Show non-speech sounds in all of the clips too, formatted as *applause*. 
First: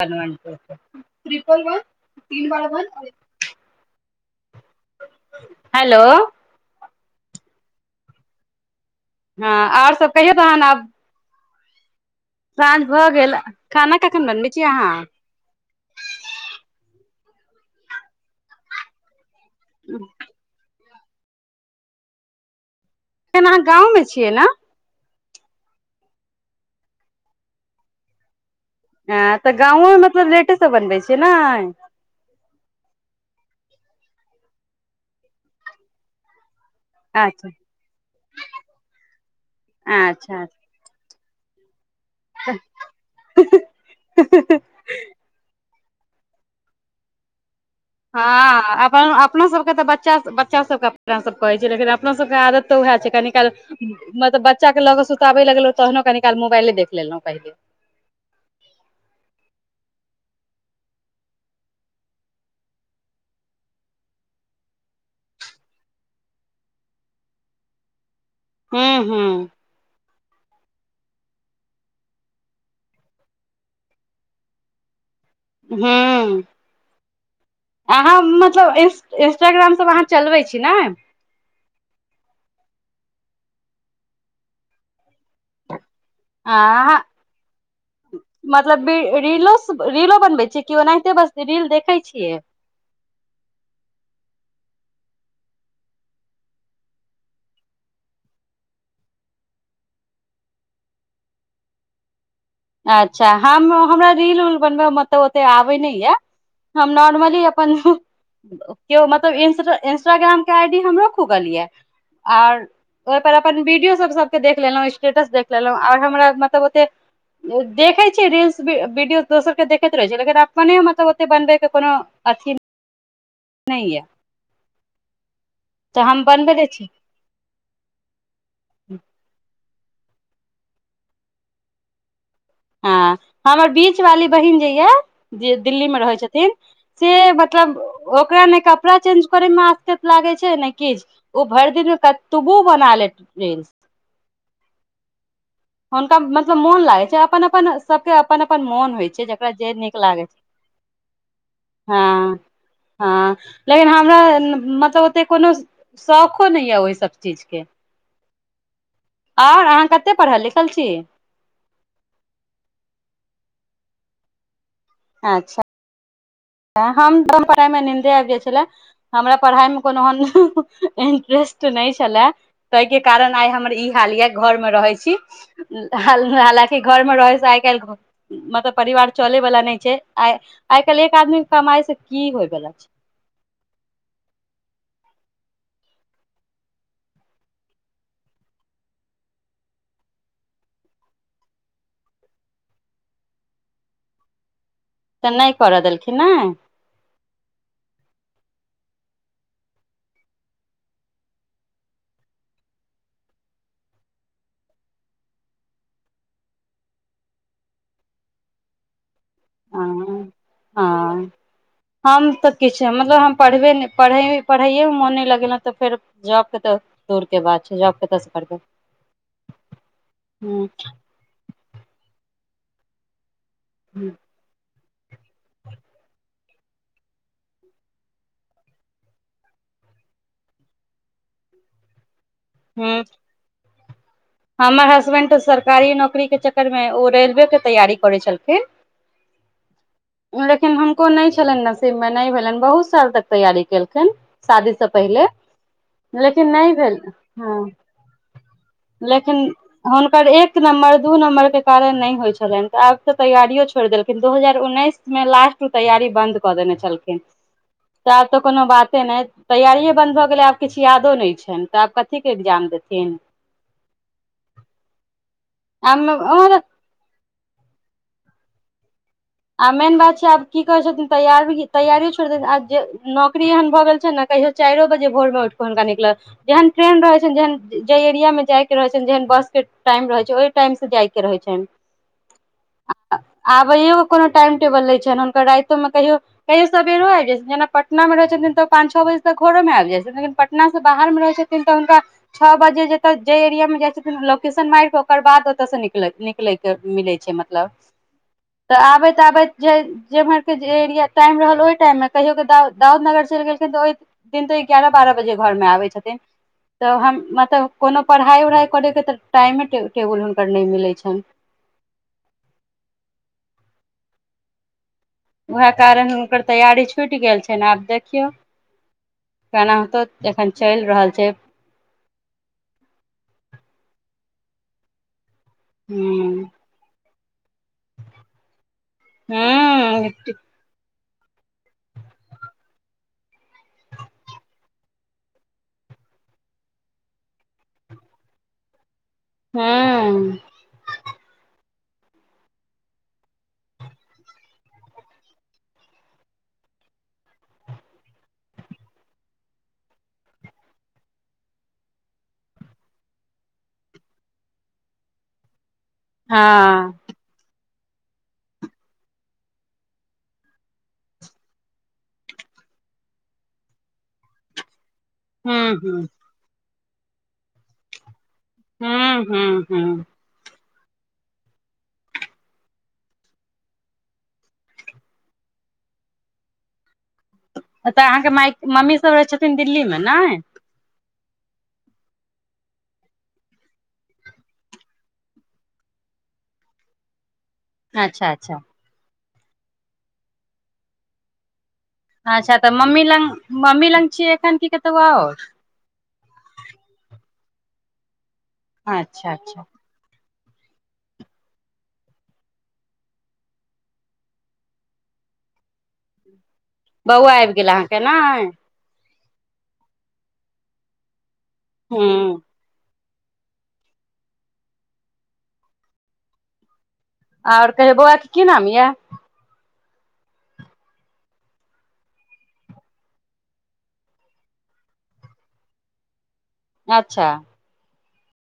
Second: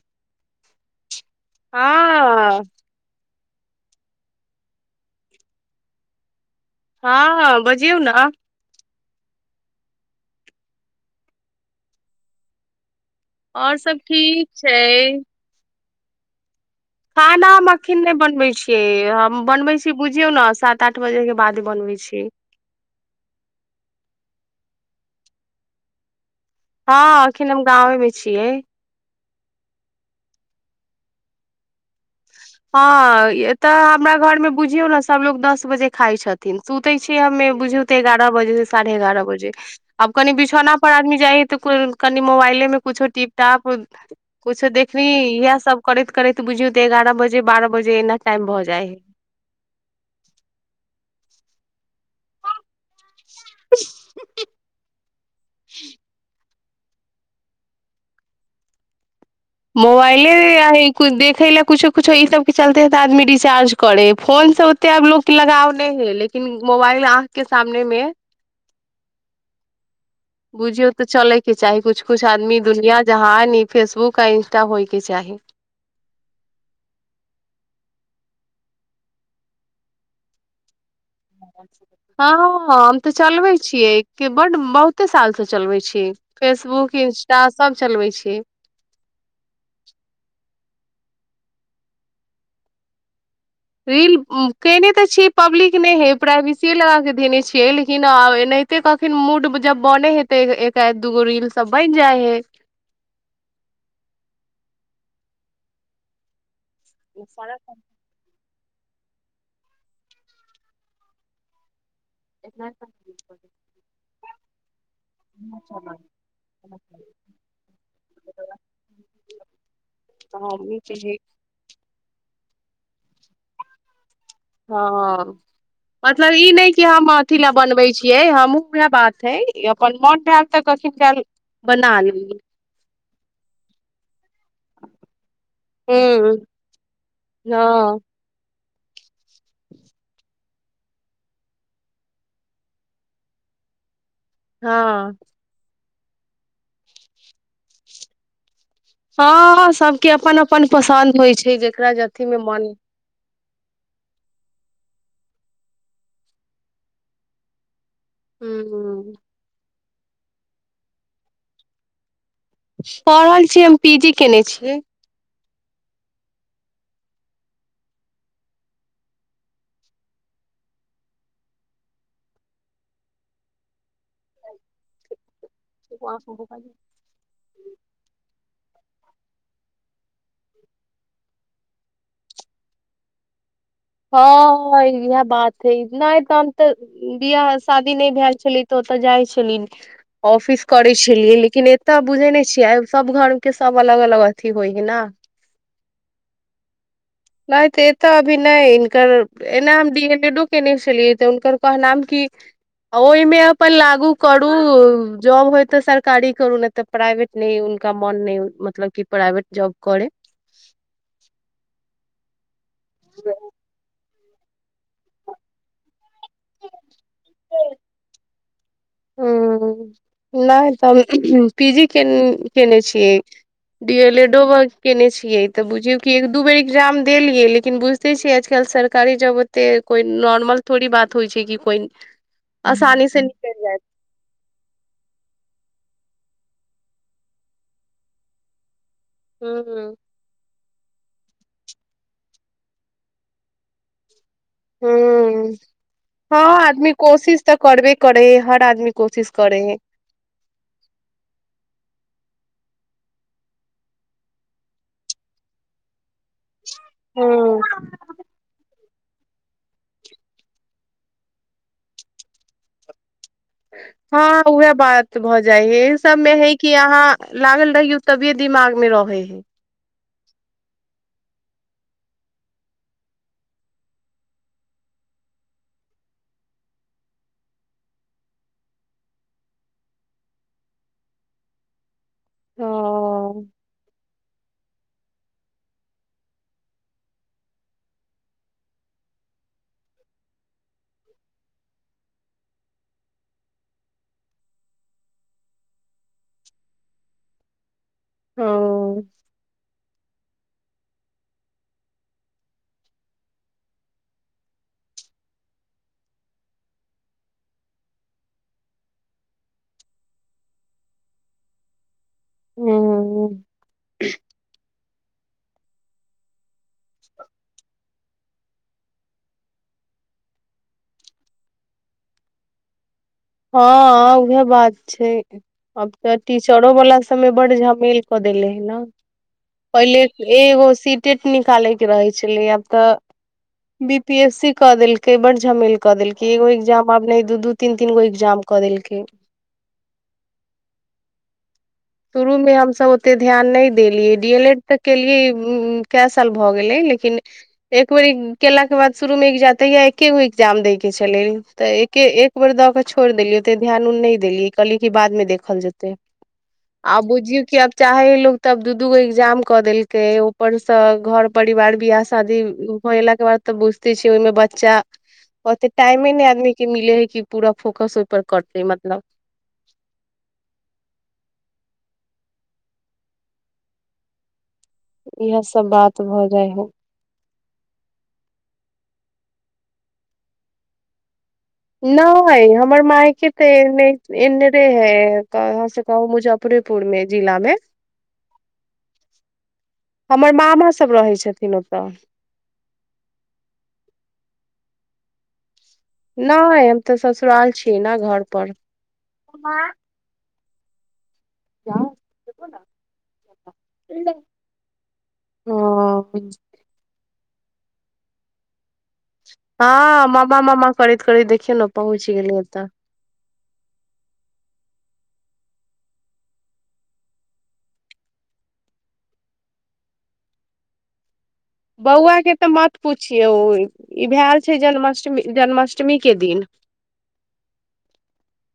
Triple one तीन बाल हँ वन। हेलो। हँ बजियऔ ने। हँ आओर सभ कहियौ तहन आब। स। भऽ गेल और सब खाना कखन ठीक बनै छी अहाँ छै खाना मकखन नहि बनबै छियै बनबै छी बुझियौ ने साथ सात आठ बजे के बाद ही बनबै छी। एखन अहाँ गाँवमे छियै ने। हँ अखन हम गावे मे छियै। ह तऽ गाँोमे मतलब लेटे सब बनबै छिय ने। हँ ए तऽ हमरा घरमे बुझियौ ने सभलोग दस बजे खााय छथिन। सुते छ अच्छा हमे बुझियौ ते एगारह बजे से साढ़े एगारह बजे आब कनि अच्छा अच्छा बिछौना पर आदमी। जाइ हे तु को। कनि मोबाइले में कुछो टिप टॉप कुछो देखनी इएह सब। करैत करैत बुझिय त एगारह बजे। बारह। एना टाइम भऽ हँ जाइ हइ अपन अपनो सभके तऽ बच्चा बच्चा सभके। सब कहै छी लेकिन अपना सबके आदत तऽ उएह छै कनि। मतलब बच्चा के लऽग सुताे लगल तहनो काल मोबाइल। देख लेलहुँ कहिल। मोबाइले देखै लए कुछो कुछो ई सबके चलते ह तऽ आदमी रिचार्ज करै ह फोन से ओते आब लोक लगाव नहि हय लेकिन मोबाइल अहाँके सामने मे। हू हू। बुझियौ तऽ चलेके चाही कु कुछ आदमी दुनिया जहाँ न फेसबुक आ इंस्टा होयके चाही। ह्म अहाँ मतलब इ इंस्टाग्रामसभ अहाँ चलबै छी ने। हँ हम तऽ चलबैत छियै बड्ड बहुते सालसँ चलबैत छी। फेसबुक आ इंस्टा सब चलबै छी मतलब रीलो रीलो बनबै छी। केओ ओनाहिते बस रील देखै छियै। रील कयने तऽ छियै पब्लिक नहि हे प्राइवेसीए लग कऽ देने छियै लेकिन एनाहिते कखन मूड जब बन हे तऽ एकाध दूगो रीलसभ बनि जाइ हे। अच्छा हम हमरा रील उल बनबयमे मतलब ओतेक आबै नहि यए। हम नॉर्मली तऽ अपन। केओ मतलब इं इंस्टाग्रामके आई डी हमरो खुगल यै। आर ओहिपर अपन वीडियो सब सब। देखेना ह। स्टेटस देख लेलहुँ आ हमरा मतलब ओते। देखै छीियै रस वीडियो। तोसरके देख। रह छै लेकिन अपने हमही कहै मतलब ओत बनबै के कोनो अथी नहि यऽ हँ मतलब ई बनबे नहि कि छी हम अथी लए बनबैत छियै हमहूँ उएह बात हइ अपन मन भल तऽ कथििन भेल बनाल ह हमर बीच वाली। ी मे रह हूँ मत। हँ कपड़ा चेंज करे मे आसकत लागे छै ने कि ओ भरि दिन मे कबो बना ले रल्स। हां हुनका मतलब मोन लागै छै अपन अपन सबके अपन अपन मोन होइ छै जकरा जे हँ नीक सभके लागै अपन छै अपन पसन्द होइ छै, जकरा जे हँ अथिमे मन हँ लेकिन हमरा मतलब ओतेक कोनो शौखो नहि यऽ ओहिसभ चीज के। हू कतेक पढ़ल लिखल छी पढ़ल छीिय हम पी जी केने छियै। अच्छा हम पढ़ाइमे निन्दे आबि जाइत छले हमरा पढ़ाइमे कोनोन इंट्रेस्ट नहि छलए, ताहिके कारण आइ हमर ई ख ल घर मे रहै छी, हालकि घर मे रहै से आइ काल्हि मतलब परिवार चलै वला नहि छै, आ आइ काल्हि एक एक आदमी के कमाइ से की होय बला छै हँ इह बात हे, नहि तऽ हम तऽ बिियाह शादी नहि भेल छले तऽ ओतऽ जाइ छली ऑफिस करै छलियै लेकिन एतय बुझे नहि छियै आ सब घर के सब अलग अलग अथी होइ हइ ने च नहि कर दल कि नै नहि तऽ एतऽ अभी नहि हिनकर एना हम डी एन एडो केयने छलियै तऽ हुनकर कहनाम कि, ओहिमे अपन लागू करू जॉब होय तऽ सरकारी करू नहि तऽ प्राइवेट नहि हुनका मन नहि मतलब कि प्रइभेट जब कर हँ हँ हम त किछु मतलब हम पढ़बे नहि पढ़ैएमे मोन नहि लगेलहुँ तऽ फेर जॉबके तऽ दूरके बात छै जॉब कतऽसँ करबौ ह नहि तऽ पी जी के केने छियै डी एल ए डो ब केयने छियै तऽ बुझियौ कि एक दू बेर एग्जाम द लियै लेकिन बुझिते छियै आजकल सरकारी जब ओते कोइ नॉर्मल थोड़ी बात होइ छै कि कोइ ह आसानी से निकल जायत हमर हसबैंड तऽ सरकारी नौकरीके चक्करमे, ओ रेलवेके तैयारी करै छलखिन हँ ह लेकिन हको नहि छलनि नसीब मे नहि भेलनि बहुत साल तक तैयारी केलखिन शादी से ह पहिले हँ लेकिन नहि आदमी भेल कोशिश तऽ हँ करबे करै ह हर आदमी कोशिश लेकिन करै हइ हुनकर एक नम्बर दू नम्बर के कारण न होय छलनि तऽ आब तऽ तैयारियो छोड़िेलखिनू हजार उन्नैस मे लास्ट ओ तैयारी बन्द कर कऽ देने छलखिन हूँ तऽ तऽ कोनो बात ते ने तैयारिये बंन्द भऽ गेलै आब किछु यादो नहि छनि तऽ आब कथीक के एकग्जाम देथिन हँ उएह बात भऽ जाइ है एहि आब सबमे है हमर कि अहाँ लागल रहहि ओ तभिये दिमाग मे रहे आ मेन बात छै आब की करै छथिन तै तैयारियो छोड़िन आ जे नौकरी एहन भऽ गेल छै ने कहियो चारिो बजे भोरमे उठि कऽ हुनका निकल जेहन ट्रेन रहैत छनि जेहन जाहि एरियामे जायके रहैत छनि जेहन बसके टाइम रहैत छै ओहि टाइमसँ जायके रहैत छनि आ हँ आबैौ टेबल लै छनि हुर राो मे कहिो कहिो सेरो आबि जाइत जेना पटना मे रहैत छथिन तऽ पाँच छओ बज तक घरो मे आब जाइतिन अपना से बाहर मे रहै छथिन तऽ हुनका छओ बजे जतय जाहि एरियामे जाइ छथिन लोकेशन मार कऽ ओकर बाद ओतयसँ न निकलैके मिलै छै मतलब तऽ हँ आबैत आबैत जे जेमहर ओ जे एरिया टाइम रहल ओहि टाइममे कहियओ क दाउदनगर चलि गेलखिन तऽ ओहि दिन तऽ एगारह बारह बजे घरमे आबै छथिन, तऽ हम मतलब कोनो पढ़ाइ उढ़ाइ करैके तऽ टाइमे टेबुल हुनकर नहि मिलै छनि ह उएह कारण कर तैयारी छुटि गेल छै ने आब देख देखियौ केना होतौ एखन चलि रहल छै हँ उहे बात छै। अब तोर हूँ टीचरो वाला समय बड् झमेल कऽ देले है ने पहिले हूँ एगो सी टेट निकाले के रहे छले आब तऽ, बी पी एस सी क देलकै बड झमेल क देलकै एगो एग्जाम आब नहि दू दू तीन तीन गो एग्जाम कऽ देलकै हँ शुरूमे हमसभ ओते ध्यान नहि देलियै, डी एल एड तऽ केलियै कए साल भऽ गेलै, लेकिन एक बेर केलाके बाद शुरूमे तहिय एके गो एग्जाम दय के छलै तऽ एके एक बेर दऽ कऽ छोड़ देलियै ओते ध्यान ओ नहि देलियै कहलिय कि बादमे देखल जेतै। हँ आब बुझियौ किब चाहे लोग तब दू दूगो एग्जाम क देलकै ऊपर से घर परिवार विियाह शादी हो एला के बाद तऽ बुझते छ ओहिमे बच्चा ओते हूँ टाइम ही नहि आमी के मिले है कि पूरा फोकस पर करते हू मतलब हू हू इएह सब बात भऽ जाइ हइ तऽ अहाँके मइ मम्मीसभ रहै छथिन दिल्लीमे ने। नहि हमर मायकेी तऽ एने एनेरे हैाँ से कहू मुजफ्फरेपुर मे जिला मे। अच्छा अच्छा हमर मामा सब रहै छथिन ओ अच्छा त मम्मी लग मम्मी लग लियै अखैन कि कत तब और नै हम त ससुराल छियै ने घर पर अच्छा अच्छा। ओ बौआ आबि गेल अहाँके ने हां मामा मामा करैत करैत देखि चलु पहुंच हूँ गेलियै एत और कहियौ बौआ के की नाम ये बौआ के त मत पुछियौ, इ भएल छै जन्म अष्टमी, जन्म अष्टमी के दिन। अच्छा।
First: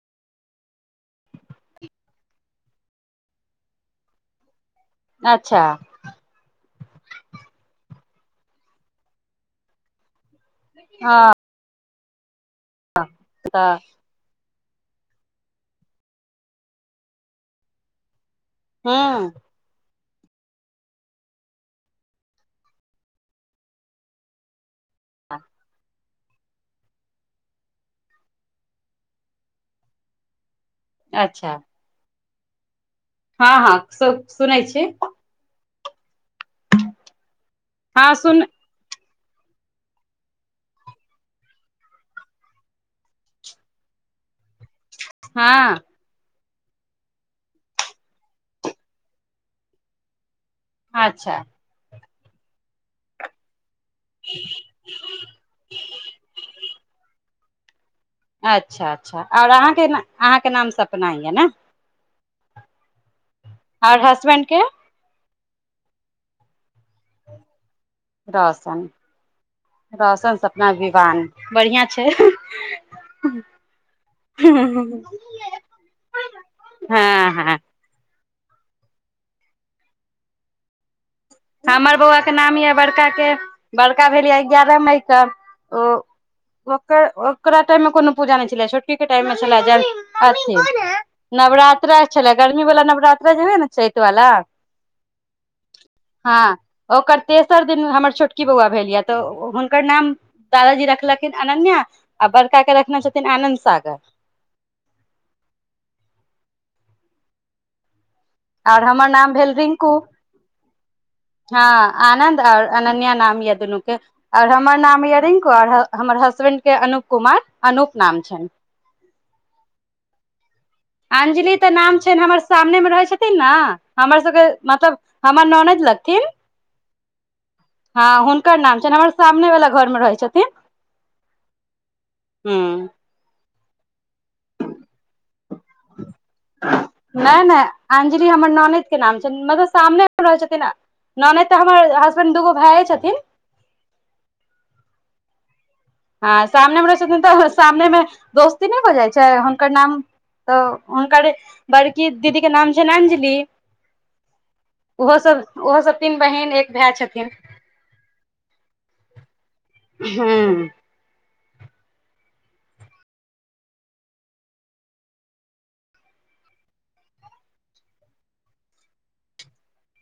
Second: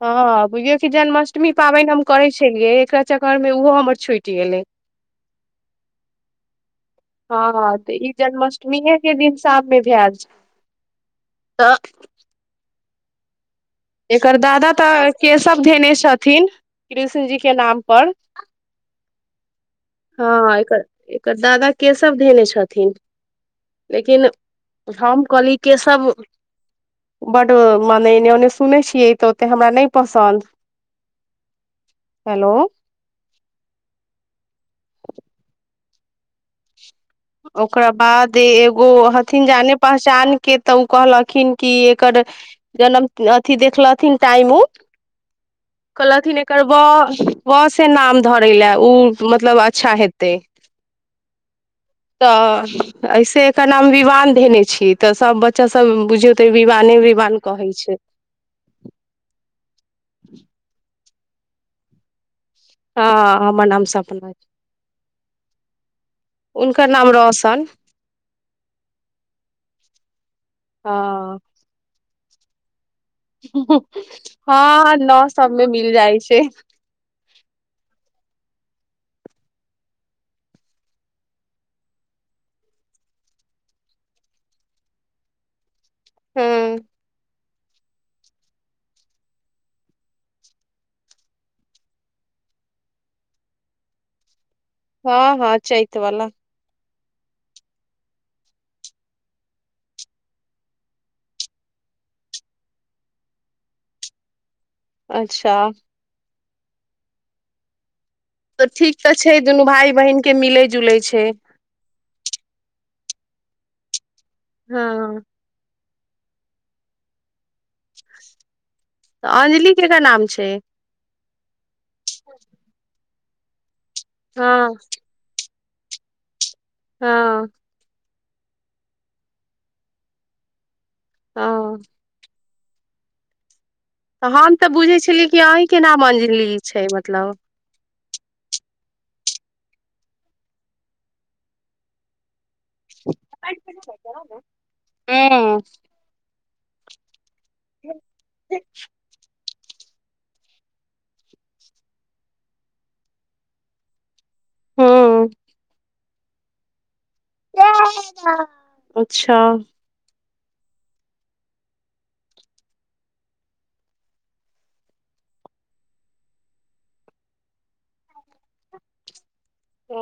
हां, बुझियौ कि जन्म अष्टमी पाबनि हम करै छलियै, एकर चकर मे ओहो हमर छुटि गेलै। अच्छा। हां हां। त इ जन्म अष्टमीए के दिन साम मे भएल छलै हां। आ। हां त। एकर दादा त केशव धेने छथिन, कृष्ण जी के नाम पर हुं। हां, एकर, एकर दादा केशव धेने छथिन, लेकिन हम कहलियै केशव बड माने एने ओने सुनै छियै त ओते हमरा नै पसन्द अच्छा। हेलो। हां हां सु सुनै छियै। ओकर हँ बाद सुन एगो अहां छथिन जाने पहचान के त ओ कहलखिन कि एकर जनम अथि देखलथिन टाइम उ हां। कहलथिन एकर व, व से नाम धरय लए, ओ मतलब अच्छा हेतै। अच्छा। त ऐसे एकर नाम विवान धेने छियै त सब बच्चा सब बुझियौ ते विवाने विवान कहै छै। अच्छा अच्छा और अहां कि ने, अहां के नाम सपना अय ने हां। हमर नाम आओर सपना अय। हसबैंड के उनकर नाम रौशन। रौशन, रौशन सपना विवान, बढ़ियां छै। *inaudible* हां, नओ सबमे मिल जाइ छै। हँ हँ हमर बौआके नाम ये, बड़का के, बड़का भेल ये एगारह मईके। हुं उं ओकरा टाइम मे कोनो पूजा नहि छलै, छोटकी के टाइम मे छले जे अथी नवरात्रा छलै, गर्मी वला नवरात्रा जे हए ने चैत वला हां हां चैत वला ओकर तेसर दिन हमर छोटकी बौआ भेल ये त हुनकर नाम दादाजी रखलखिन अनन्या आ बड़का के रखने छथिन आनन्द सागर। अच्छा तऽ आओर ठीक हमर तऽ नाम छै भेल दुनू रिंकू, भाय बहिन के मिलै जुलै छै हँ आनद आओर अनन्या नाम अद नक और हमर हँ नाम य रंकु आर हमर हसबैंड के अनूप कुमार अनुप नाम छ तऽ अंजलि केकर नाम छै। अं्जलि नाम छै हमर सामने मे रहै छै ना हमर सबके हँ मतलब हमर नन लकीम हँ हँ हुनकर नाम छनि हमर सामने वला घरमे रहै छथिन। ह हँ। त हम तऽ बुझै छली कि अहीं के नाम अंजित ली छै मतलब नहि नहि अंजलि हमर ननद के नाम छ मतलब सामने रहे छथिन ननद त हमर हसबैंड दूगो भाय छथिन हूं आ सामने हमरा *unintelligible* सामने मे दोस्ती नहि हो जाइ छै ु नाम तऽ हुनकर बड़की दीदीके नाम छनि अंजलि। ओहो हूँ सब ओहो सब तीन बहिन एक भाय छथिन अच्छा हँ ओ